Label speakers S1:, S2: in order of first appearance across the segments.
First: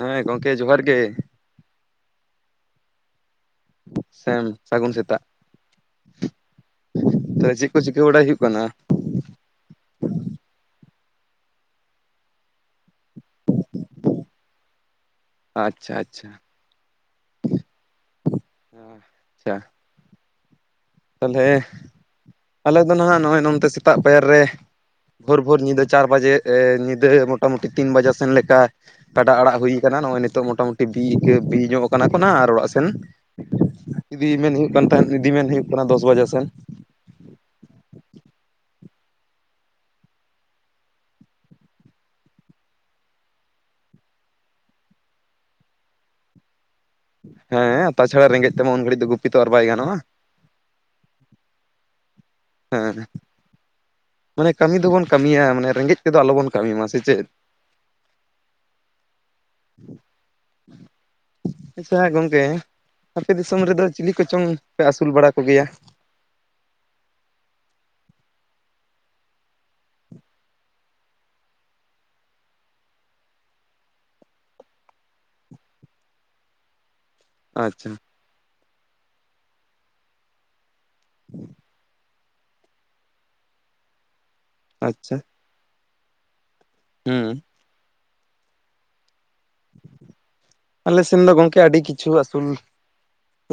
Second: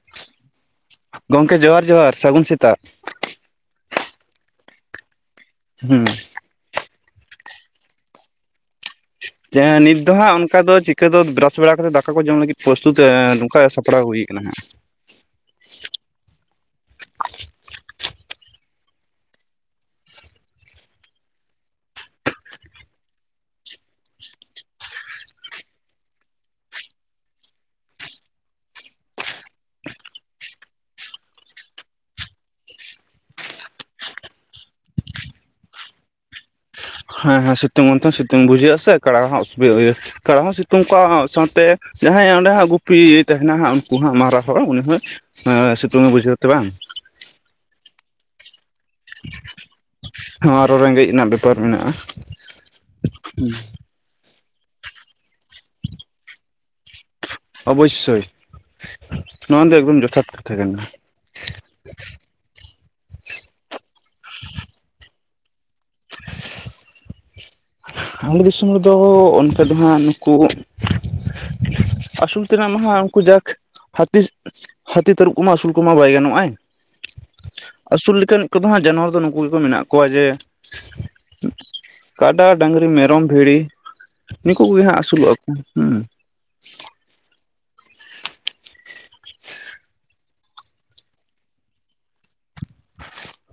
S1: ᱦᱮᱸ ᱜᱚᱝᱠᱮ ᱡᱚᱦᱟᱨ ᱜᱮ᱾
S2: ᱜᱚᱢᱠᱮ ᱡᱚᱦᱟᱨ ᱡᱚᱦᱟᱨ ᱥᱟᱹᱜᱩᱱ ᱥᱮᱛᱟᱜ᱾
S1: ᱥᱮᱢ ᱥᱟᱹᱜᱩᱱ ᱥᱮᱛᱟᱜ᱾
S2: ᱦᱩᱸ᱾
S1: ᱛᱚᱵᱮ ᱪᱮᱜ ᱠᱚ ᱪᱤᱠᱟᱹ ᱵᱟᱲᱟᱭ ᱦᱩᱭᱩᱜ ᱠᱟᱱᱟ?
S2: ᱮᱸ ᱱᱤᱛ ᱫᱚ ᱦᱟᱸᱜ ᱚᱱᱠᱟ ᱫᱚ, ᱪᱤᱠᱟᱹ ᱫᱚ ᱵᱽᱨᱟᱥ ᱵᱟᱲᱟ ᱠᱟᱛᱮᱜ, ᱫᱟᱠᱟ ᱠᱚ ᱡᱚᱢ ᱞᱟᱹᱜᱤᱫᱽ ᱯᱨᱚᱥᱛᱩᱛ ᱮᱸ ᱱᱚᱝᱠᱟ ᱥᱟᱯᱲᱟᱣ ᱦᱩᱭ ᱠᱟᱱᱟ ᱦᱟᱸᱜ᱾
S1: ᱟᱪᱪᱷᱟᱻ ᱟᱪᱪᱷᱟᱻ, ᱦᱮᱸ ᱟᱪᱪᱷᱟ᱾ ᱛᱟᱞᱦᱮ ᱟᱞᱮ ᱫᱚ ᱱᱟᱦᱟᱸᱜ ᱱᱚᱜ-ᱚᱭ ᱱᱚᱱᱛᱮ ᱥᱮᱛᱟᱜ ᱯᱟᱭᱟᱨ ᱨᱮ ᱵᱷᱳᱨ ᱵᱷᱳᱨ ᱧᱤᱫᱟᱹ ᱪᱟᱨ ᱵᱟᱡᱮᱮ ᱧᱤᱫᱟᱹ ᱢᱚᱴᱟᱼᱢᱩᱴᱤ ᱛᱤᱱ ᱵᱟᱡᱮ ᱥᱮᱱ ᱞᱮᱠᱟ ᱠᱟᱰᱟ ᱟᱲᱟᱜ ᱦᱩᱭ ᱠᱟᱱᱟ, ᱱᱚᱜ-ᱚᱭ ᱱᱤᱛᱚᱜ ᱢᱚᱴᱟᱼᱩᱩᱴᱤ ᱵᱤᱭ‌ ᱠᱟᱹᱜ ᱵᱤ ᱧᱚᱜ ᱠᱟᱱᱟ ᱠᱚ ᱱᱟᱦᱟᱸᱜ ᱟᱨ ᱚᱲᱟᱜ ᱥᱮᱱ ᱤᱫᱤ ᱢᱮᱱ ᱦᱩᱭᱩᱜ ᱠᱟᱱ ᱛᱟᱦᱮᱱ, ᱤᱫᱤ ᱢᱮᱱ ᱦᱳᱭᱳᱜ ᱠᱟᱱᱟ ᱫᱚᱥ ᱵᱟᱡᱮ ᱥᱮᱱ᱾
S2: ᱦᱮᱸ ᱦᱮᱸ ᱥᱤᱛᱩᱝ ᱚᱱᱛᱮ ᱦᱚᱸ ᱥᱤᱛᱩᱝ ᱵᱩᱡᱷᱟᱹᱜ-ᱟ, ᱥᱮ ᱠᱟᱲᱟ ᱦᱚᱸ ᱚᱥᱩᱵᱤᱫᱟ ᱦᱩᱭᱩᱜ ᱠᱟᱲᱟ ᱦᱚᱸ ᱥᱤᱛᱩᱝ ᱠᱚᱣᱟ ᱥᱟᱶᱛᱮ ᱡᱟᱦᱟᱸᱭ ᱚᱸᱰᱮ ᱦᱟᱸᱜ ᱜᱩᱯᱤ ᱭᱤᱡ ‌ᱮ ‌ ᱛᱮᱦᱮᱸᱱᱟ ᱦᱟᱸᱜ ᱩᱱᱠᱩ ᱦᱟᱸᱜ ᱢᱟᱨᱟᱜ ᱦᱚᱲ ᱩᱱᱤ ᱦᱚᱸᱭ ᱮᱸᱻ ᱥᱤᱛᱩᱝᱮ ᱵᱩᱡᱷᱟᱹᱣ ᱛᱮ ᱵᱟᱝ᱾
S1: ᱦᱮᱸ ᱛᱟ ᱪᱷᱟᱲᱟ ᱨᱮᱸᱜᱮᱡ ᱛᱮᱢᱟ ᱩᱱ ᱜᱷᱟᱹᱲᱤᱡ ᱫᱚ ᱜᱩᱯᱤ ᱛᱚ ᱟᱨ ᱵᱟᱭ ᱜᱟᱱᱚᱜ-ᱟ᱾
S2: ᱦᱚᱸ ᱟᱨᱚ ᱨᱮᱸᱜᱮᱡ ᱨᱮᱱᱟᱜ ᱵᱮᱯᱟᱨ ᱢᱮᱱᱟᱜ-ᱟ᱾
S1: ᱦᱮᱸ᱾
S2: ᱩᱸ᱾
S1: ᱢᱟᱱᱮ ᱠᱟᱢᱤ ᱫᱚᱵᱚᱱ ᱠᱟᱹᱢᱤᱭᱟ ᱢᱟᱱᱮ ᱨᱮᱸᱜᱮᱡ ᱛᱮᱫᱚ ᱟᱞᱚ ᱵᱚᱱ ᱠᱟᱢᱤᱭ ᱢᱟ ᱥᱮ ᱪᱮᱫ?
S2: ᱚᱵᱚᱽᱼᱥᱥᱚᱭ ᱱᱚᱣᱟ ᱫᱚ ᱮᱠᱫᱚᱢ ᱡᱚᱛᱷᱟᱛ ᱠᱟᱛᱷᱟ ᱠᱟᱱᱟ᱾
S1: ᱟᱪᱪᱷᱟ ᱜᱚᱝᱠᱮ ᱟᱯᱮ ᱫᱤᱥᱚᱢ ᱨᱮᱫᱚ, ᱪᱤᱞᱤ ᱠᱚ ᱪᱚᱝ ᱯᱮ ᱟᱥᱩᱞ ᱵᱟᱲᱟ ᱠᱚ ᱜᱮᱭᱟ?
S2: ᱟᱞᱮ‌ ᱫᱤᱥᱚᱢ ᱨᱮᱫᱚ ᱚᱱᱠᱟ ᱫᱚ ᱦᱟᱸᱜ ᱱᱩᱠᱩ ᱟᱥᱩᱞ ᱛᱮᱱᱟᱜ ᱢᱟ ᱦᱟᱸᱜ ᱩᱱᱠᱩ ᱡᱟᱠ ᱦᱟᱹᱛᱤ᱾ ᱦᱟᱛᱤ, ᱛᱟᱨᱩᱵ, ᱠᱚᱢᱟ ᱟᱹᱥᱩᱞ ᱠᱚᱢᱟ ᱵᱟᱭ ᱜᱟᱱᱚᱜᱼᱟᱭ᱾
S1: ᱟᱪᱪᱷᱟ
S2: ᱟᱥᱩᱞ ᱞᱮᱠᱟᱱ ᱠᱚᱫᱚ ᱦᱟᱜ ᱡᱟᱱᱣᱟᱨ ᱫᱚ ᱱᱩᱠᱩ ᱜᱮᱠᱚ ᱢᱮᱱᱟᱜ ᱠᱚᱣᱟ ᱡᱮ
S1: [inaudible]
S2: ᱴᱟᱜ ᱰᱟᱝᱨᱤ, ᱢᱮᱨᱚᱢ, ᱵᱷᱤᱲᱤ, ᱱᱤᱠᱩ ᱠᱚᱜᱮ ᱦᱟᱜ ᱟᱹᱥᱩᱞᱚᱜᱼᱟ ᱠᱚ, ᱦᱩ
S1: ᱦᱩ ᱟᱞᱮ ᱥᱮᱱ ᱫᱚ ᱜᱚᱝᱠᱮ ᱟᱹᱰᱤ ᱠᱤᱪᱷᱩ ᱟᱹᱥᱩᱞ